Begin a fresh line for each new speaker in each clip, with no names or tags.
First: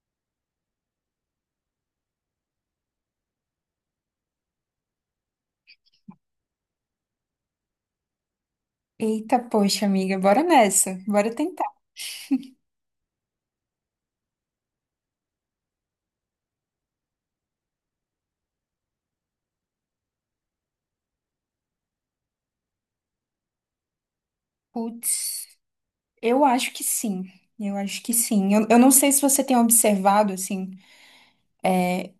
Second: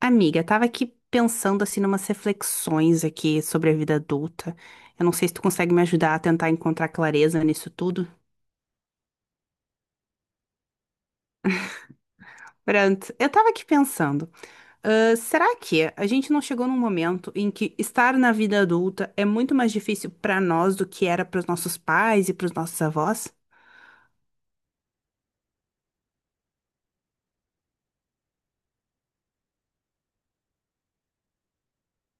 Amiga, tava aqui pensando assim numas reflexões aqui sobre a vida adulta. Eu não sei se tu consegue me ajudar a tentar encontrar clareza nisso tudo.
Eita, poxa, amiga, bora nessa. Bora tentar.
Pronto, eu tava aqui pensando, ah, será que a gente não chegou num momento em que estar na vida adulta é muito mais difícil pra nós do que era pros nossos pais e pros nossos avós?
Putz, eu acho que sim. Eu acho que sim. Eu não sei se você tem observado, assim,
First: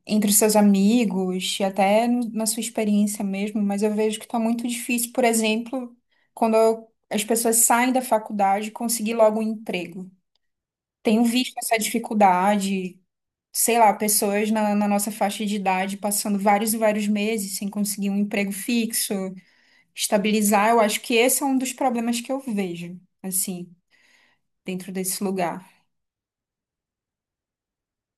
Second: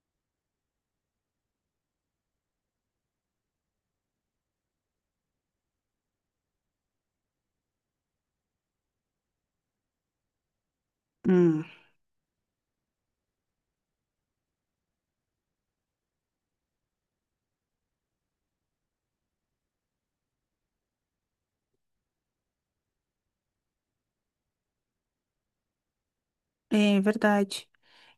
entre os seus amigos, e até na sua experiência mesmo, mas eu vejo que tá muito difícil, por exemplo, quando as pessoas saem da faculdade, conseguir logo um emprego. Tenho visto
Hum,
essa dificuldade, sei lá, pessoas na nossa faixa de idade passando vários e vários meses sem conseguir um emprego fixo. Estabilizar. Eu acho que esse é um dos problemas que eu vejo, assim, dentro desse lugar.
é verdade.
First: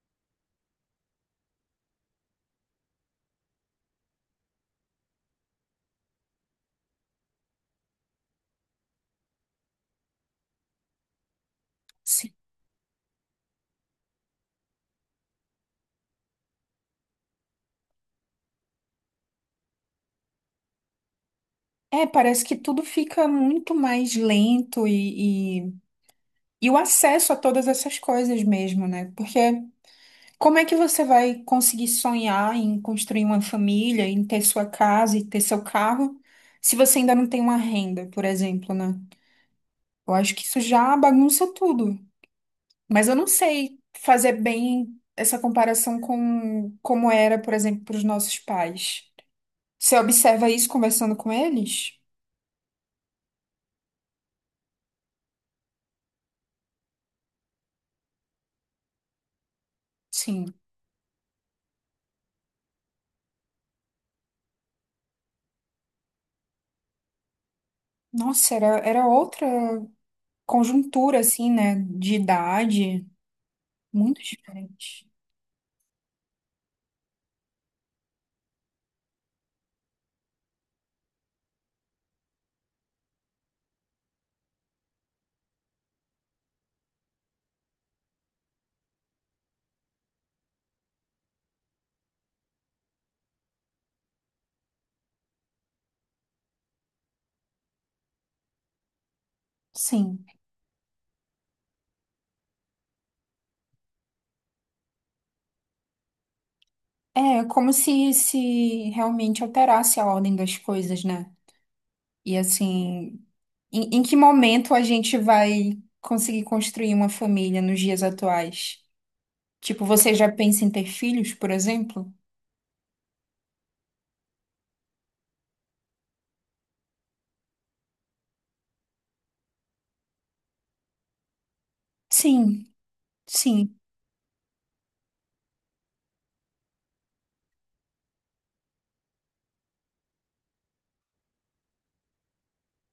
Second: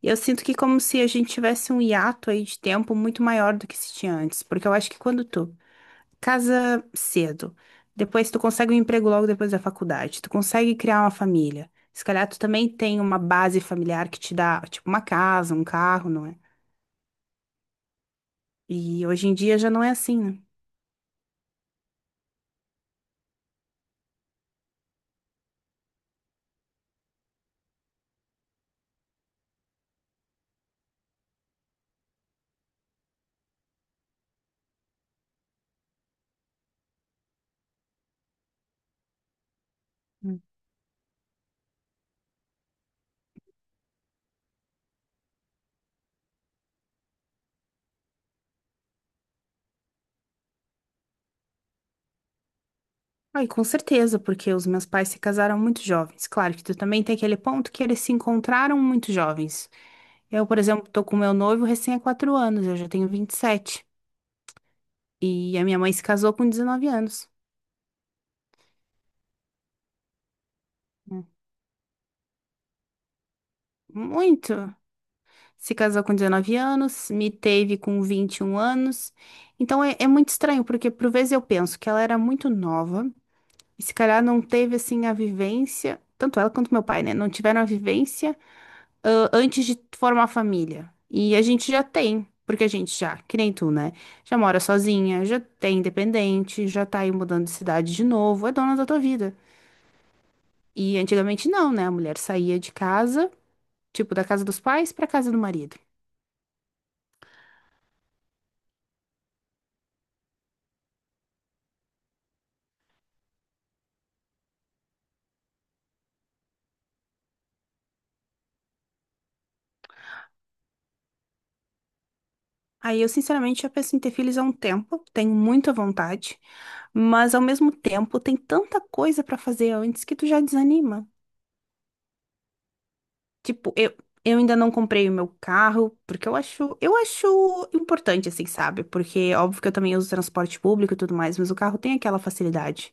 Eu sinto que como se a gente tivesse um hiato aí de tempo muito maior do que se tinha antes, porque eu acho que quando tu casa cedo. Depois tu consegue um emprego logo depois da faculdade. Tu consegue criar uma família. Se calhar
Sim.
tu também tem uma base familiar que te dá, tipo, uma casa, um carro, não é? E hoje em dia já não é assim, né?
É, parece que tudo fica muito mais lento e o acesso a todas essas coisas mesmo, né? Porque como é que você vai conseguir sonhar em construir uma família, em ter sua casa e ter seu carro, se você ainda não tem uma renda, por exemplo, né? Eu acho
Hum.
que isso já bagunça tudo. Mas eu não sei fazer bem essa comparação com como era, por exemplo, para os nossos pais. Você observa isso conversando com eles?
Ah, e com certeza, porque os meus pais se casaram muito jovens. Claro que tu também tem aquele ponto que eles se encontraram muito jovens. Eu,
Sim.
por exemplo, tô com meu noivo recém há 4 anos, eu já tenho 27 e a minha mãe se casou com 19 anos.
Nossa, era, era outra conjuntura,
Hum.
assim, né? De idade, muito
Muito.
diferente.
Se casou com 19 anos, me teve com 21 anos. Então é muito estranho, porque por vezes eu penso que ela era muito nova, e se calhar não teve assim a vivência, tanto ela quanto meu pai, né? Não tiveram a vivência antes de formar família. E a gente já tem, porque a gente já, que nem tu, né? Já mora sozinha, já é independente, já tá aí mudando de cidade de novo, é dona da tua vida.
Sim.
E antigamente não, né? A mulher saía de casa, tipo, da casa dos pais pra casa do marido.
É como se realmente alterasse a ordem das coisas, né? E assim, em que momento a gente vai conseguir construir uma família nos dias atuais? Tipo, você já pensa em ter filhos, por exemplo?
Aí eu sinceramente já penso em ter filhos há um tempo, tenho muita vontade, mas ao mesmo tempo tem tanta coisa pra fazer antes que tu já desanima.
Sim,
Tipo,
sim.
eu ainda não comprei o meu carro, porque eu acho importante assim, sabe? Porque óbvio que eu também uso transporte público e tudo mais, mas o carro tem aquela facilidade.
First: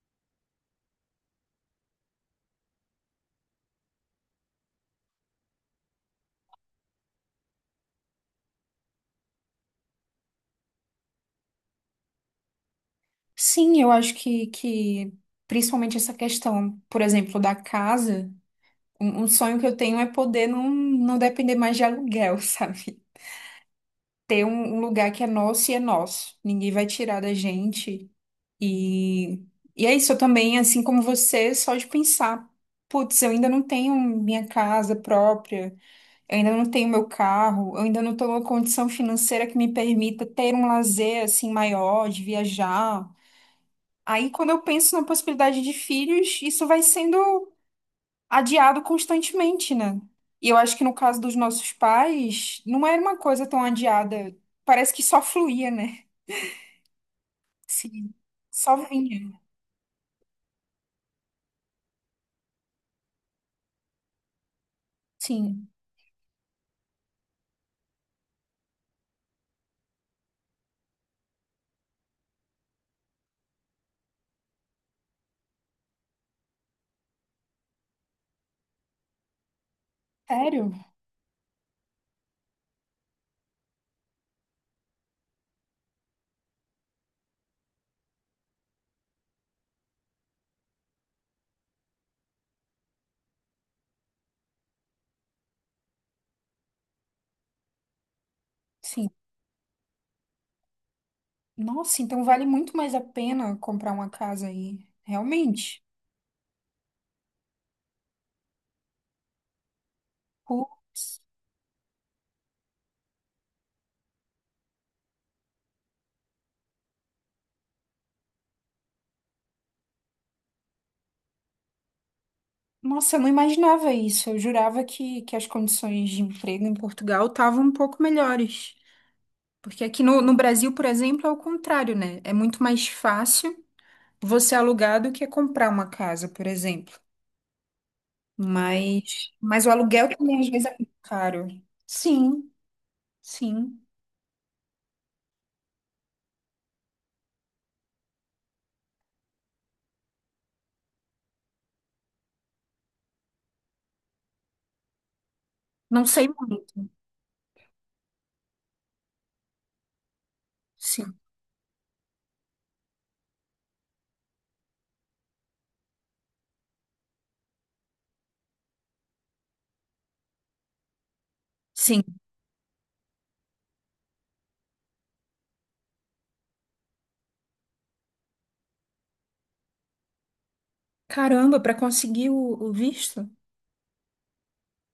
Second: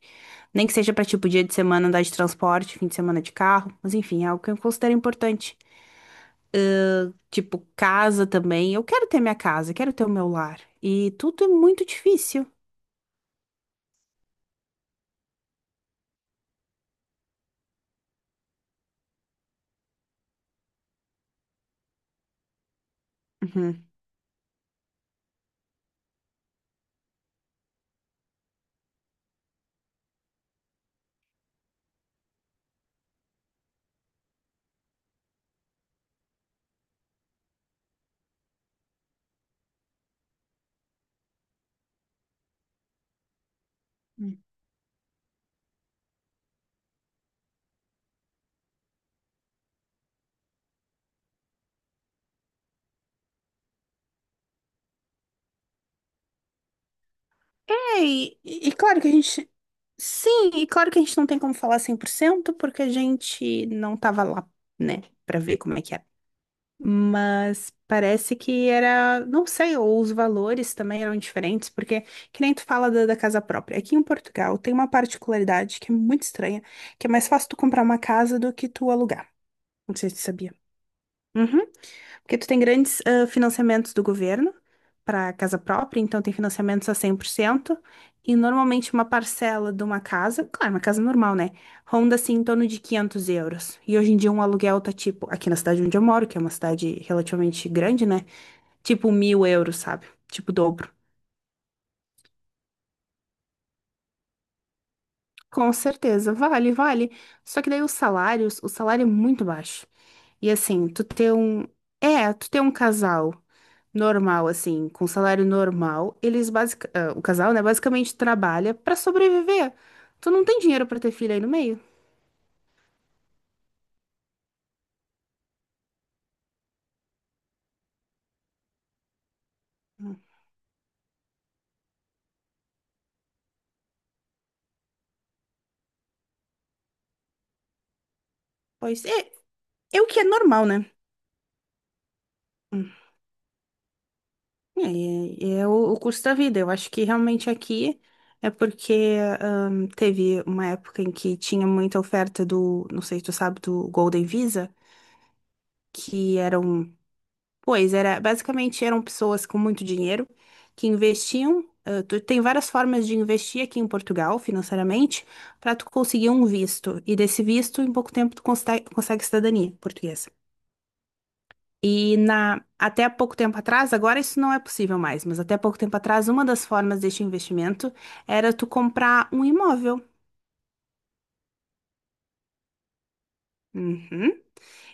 Nem que seja pra tipo dia de semana andar de transporte, fim de semana de carro, mas enfim, é algo que eu considero importante. Tipo, casa também. Eu quero ter minha casa, quero ter o meu lar. E tudo é muito difícil.
Sim, eu acho que principalmente essa questão, por exemplo, da casa, um sonho que eu tenho é poder não depender mais de aluguel, sabe?
Uhum.
Ter um lugar que é nosso e é nosso. Ninguém vai tirar da gente. E, e é isso, eu também, assim como você, só de pensar, putz, eu ainda não tenho minha casa própria, eu ainda não tenho meu carro, eu ainda não estou numa condição financeira que me permita ter um lazer assim maior, de viajar. Aí, quando eu penso na possibilidade de filhos, isso vai sendo adiado constantemente, né? E eu acho que no caso dos nossos pais, não era uma coisa tão adiada. Parece que só fluía, né?
É,
Sim.
e
Só
claro que a
vinha.
gente. Sim, e claro que a gente não tem como falar 100% porque a gente não tava lá, né, pra ver
Sim.
como é que era. Mas parece que era, não sei, ou os valores também eram diferentes, porque que nem tu fala da casa própria. Aqui em Portugal tem uma particularidade que é muito estranha, que é mais fácil tu comprar uma casa do que tu alugar. Não sei se tu sabia.
Sério?
Uhum. Porque tu tem grandes financiamentos do governo para casa própria, então tem financiamentos a 100% e normalmente uma parcela de uma casa, claro, uma casa normal, né? Ronda assim em torno de €500. E hoje em dia um aluguel tá tipo, aqui na cidade onde eu moro, que é uma cidade relativamente grande, né?
Sim.
Tipo €1000, sabe? Tipo o dobro.
Nossa, então vale muito mais a pena comprar uma casa aí.
Com
Realmente.
certeza, vale, vale. Só que daí os salários, o salário é muito baixo. E assim, tu
Putz.
ter um. É, tu ter um casal normal, assim, com salário normal, eles o casal, né, basicamente trabalha pra sobreviver. Tu não tem dinheiro pra ter filho aí no meio?
Nossa, eu não imaginava isso. Eu jurava que as condições de emprego em Portugal estavam um pouco melhores. Porque aqui no Brasil, por exemplo, é o contrário, né? É muito mais fácil você alugar do que comprar uma casa, por exemplo.
Pois é,
Mas o
é o
aluguel
que é
também às vezes
normal,
é
né?
muito caro. Sim, sim.
É, é o custo da vida. Eu acho que realmente aqui é porque teve uma época em que tinha muita oferta do, não sei se tu sabe, do Golden Visa,
Não sei
que
muito.
eram pois era, basicamente eram pessoas com muito dinheiro que
Sim,
investiam. Tem várias formas de investir aqui em Portugal financeiramente para tu conseguir um visto. E desse visto, em pouco tempo, tu consegue cidadania portuguesa.
sim.
E até pouco tempo atrás, agora isso não é possível mais, mas até pouco tempo atrás, uma das formas deste investimento era tu comprar um imóvel.
Caramba, para conseguir o visto?
Uhum.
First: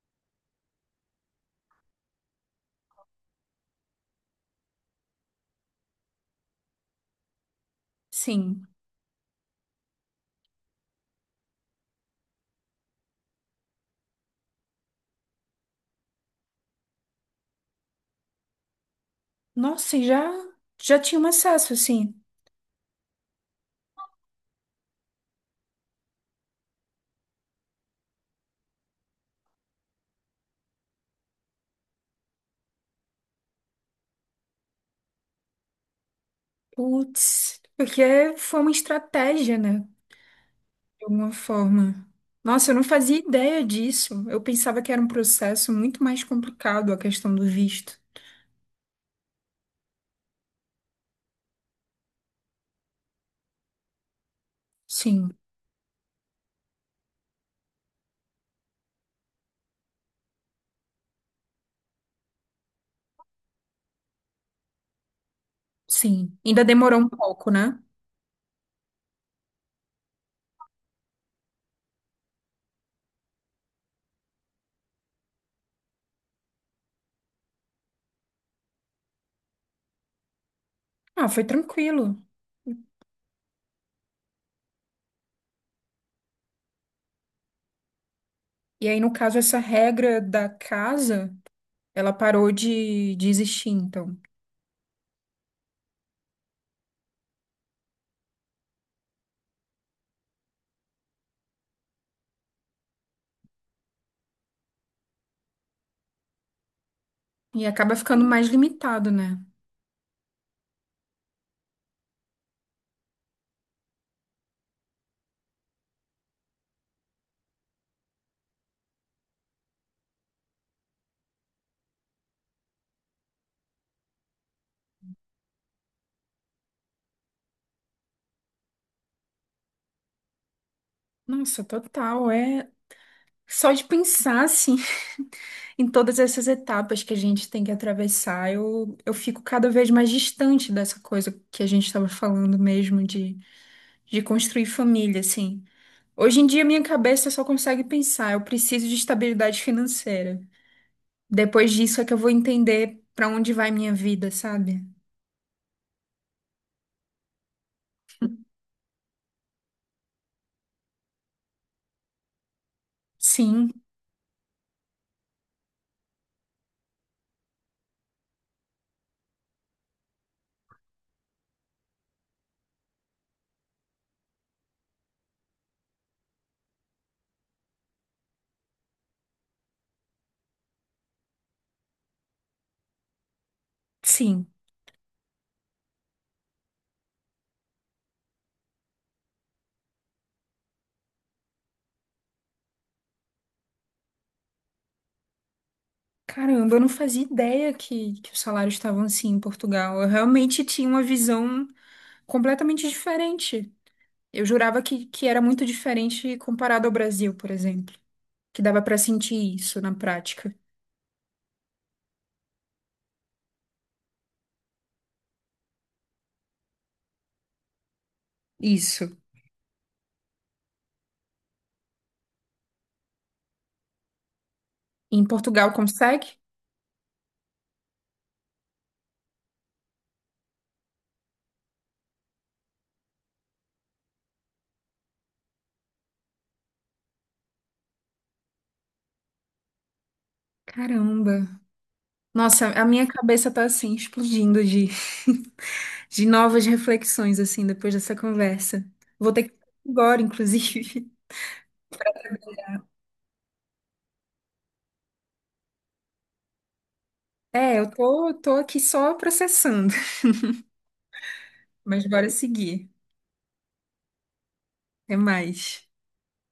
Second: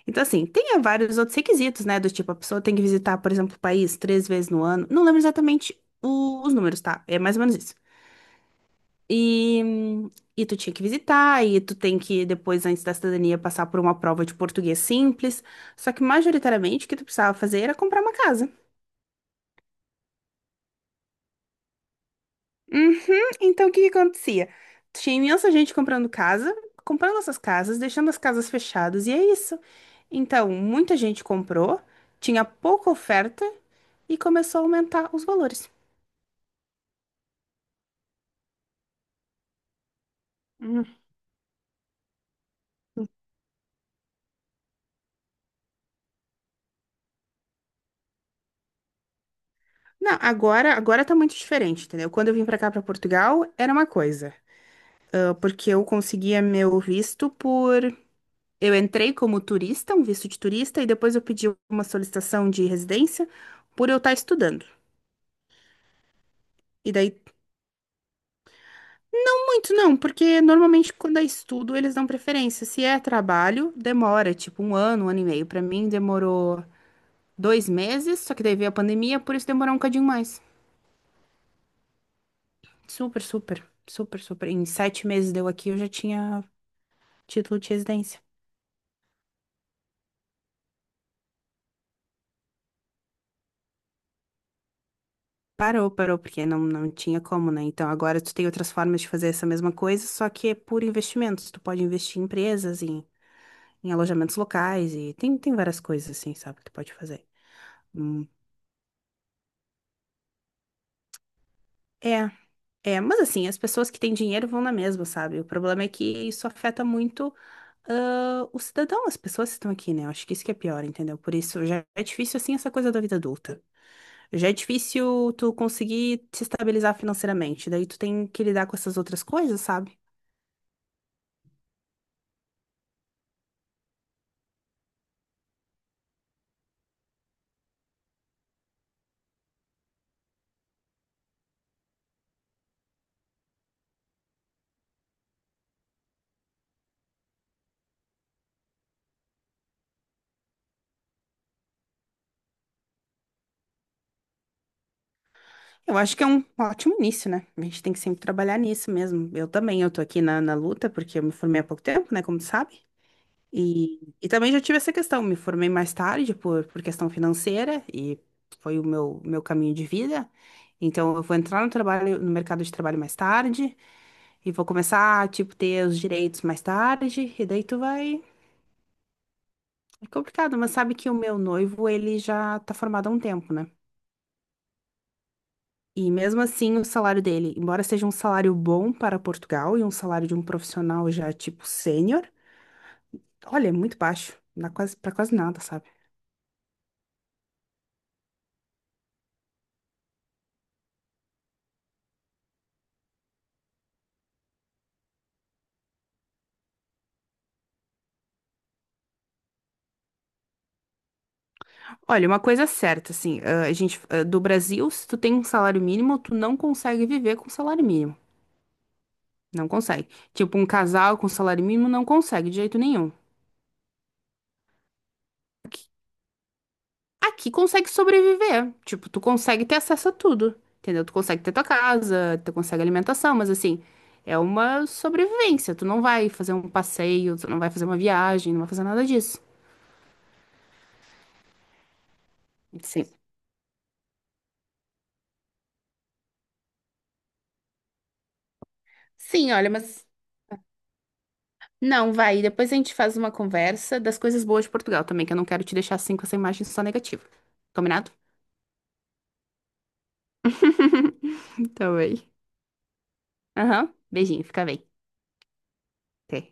Então, assim, tem vários outros requisitos, né? Do tipo, a pessoa tem que visitar, por exemplo, o país 3 vezes no ano. Não lembro exatamente os números, tá? É mais ou menos isso.
Sim.
E, e tu tinha que visitar, e tu tem que, depois, antes da cidadania, passar por uma prova de português simples. Só que, majoritariamente, o que tu precisava fazer era comprar uma casa.
Nossa, e já, já tinha um acesso, assim.
Uhum, então, o que que acontecia? Tinha imensa gente comprando casa, comprando essas casas, deixando as casas fechadas, e é isso. Então, muita gente comprou, tinha pouca oferta, e começou a aumentar os valores.
Putz, porque foi uma estratégia, né?
Hum.
De alguma forma. Nossa, eu não fazia ideia disso. Eu pensava que era um processo muito mais complicado a questão do visto.
Não, agora tá muito diferente, entendeu? Quando eu vim pra cá, pra Portugal, era uma coisa.
Sim,
Porque eu conseguia meu visto por. Eu entrei como turista, um visto de turista, e depois eu pedi uma solicitação de residência por eu estar estudando.
sim. Ainda
E
demorou um
daí,
pouco, né?
muito não, porque normalmente quando é estudo eles dão preferência. Se é trabalho, demora, tipo um ano e meio. Pra mim demorou 2 meses, só que daí veio a pandemia, por isso demorou um cadinho mais.
Ah, foi tranquilo.
Super, super, super, super. Em 7 meses deu aqui, eu já tinha título de residência.
E aí, no caso, essa regra da casa, ela parou de existir, então.
Parou, parou, porque não, não tinha como, né? Então agora tu tem outras formas de fazer essa mesma coisa, só que é por investimentos. Tu pode investir em empresas, em alojamentos locais, e tem várias coisas assim, sabe, que tu pode fazer.
E acaba ficando
Hum.
mais limitado, né?
É, é, mas assim, as pessoas que têm dinheiro vão na mesma, sabe? O problema é que isso afeta muito o cidadão, as pessoas que estão aqui, né? Eu acho que isso que é pior, entendeu? Por isso já é difícil assim essa coisa da vida adulta. Já é difícil tu conseguir se estabilizar financeiramente, daí tu tem que lidar com essas outras coisas, sabe?
Nossa, total. É só de pensar, assim, em todas essas etapas que a gente tem que atravessar, eu fico cada vez mais distante dessa coisa que a gente estava falando mesmo de construir família, assim. Hoje em dia, minha cabeça só consegue pensar, eu preciso de estabilidade financeira. Depois disso é que eu vou entender pra onde vai minha vida, sabe?
Eu acho que é um ótimo início, né? A gente tem que sempre trabalhar nisso mesmo. Eu também, eu tô aqui na luta, porque eu me formei há pouco tempo, né? Como tu sabe.
Sim,
E também já tive essa questão, me formei mais tarde por questão financeira e foi o meu caminho de vida. Então eu vou entrar no trabalho, no mercado de trabalho mais tarde e vou começar a, tipo, ter os direitos mais tarde e daí tu vai... É complicado, mas sabe que o meu noivo, ele já tá formado há um tempo, né?
sim.
E mesmo assim, o salário dele, embora seja um salário bom para Portugal e um salário de um profissional já, tipo, sênior, olha, é muito baixo, não dá quase, para quase nada, sabe?
Caramba, eu não fazia ideia que os salários estavam assim em Portugal. Eu realmente tinha uma visão completamente diferente. Eu jurava que era muito diferente comparado ao Brasil, por exemplo. Que dava pra sentir isso na prática.
Olha, uma coisa é certa, assim, a gente, do Brasil, se tu tem um salário mínimo, tu não consegue viver com salário mínimo.
Isso.
Não consegue. Tipo, um casal com salário mínimo não consegue de jeito nenhum.
E em Portugal
Aqui,
consegue?
aqui consegue sobreviver. Tipo, tu consegue ter acesso a tudo. Entendeu? Tu consegue ter tua casa, tu consegue alimentação, mas assim, é uma sobrevivência. Tu não vai fazer um passeio, tu não vai fazer uma viagem, não vai fazer nada disso.
Caramba. Nossa, a
Sim.
minha cabeça tá assim, explodindo de, de novas reflexões, assim, depois dessa conversa. Vou ter que
Sim, olha,
ir
mas.
agora, inclusive.
Não, vai. Depois a gente faz uma conversa das coisas boas de Portugal também, que eu não quero te deixar assim com essa imagem só negativa.
É, eu
Combinado?
tô, tô aqui só processando,
Tá
mas bora
bem.
seguir.
Aham. Beijinho, fica bem.
Até mais.
Até.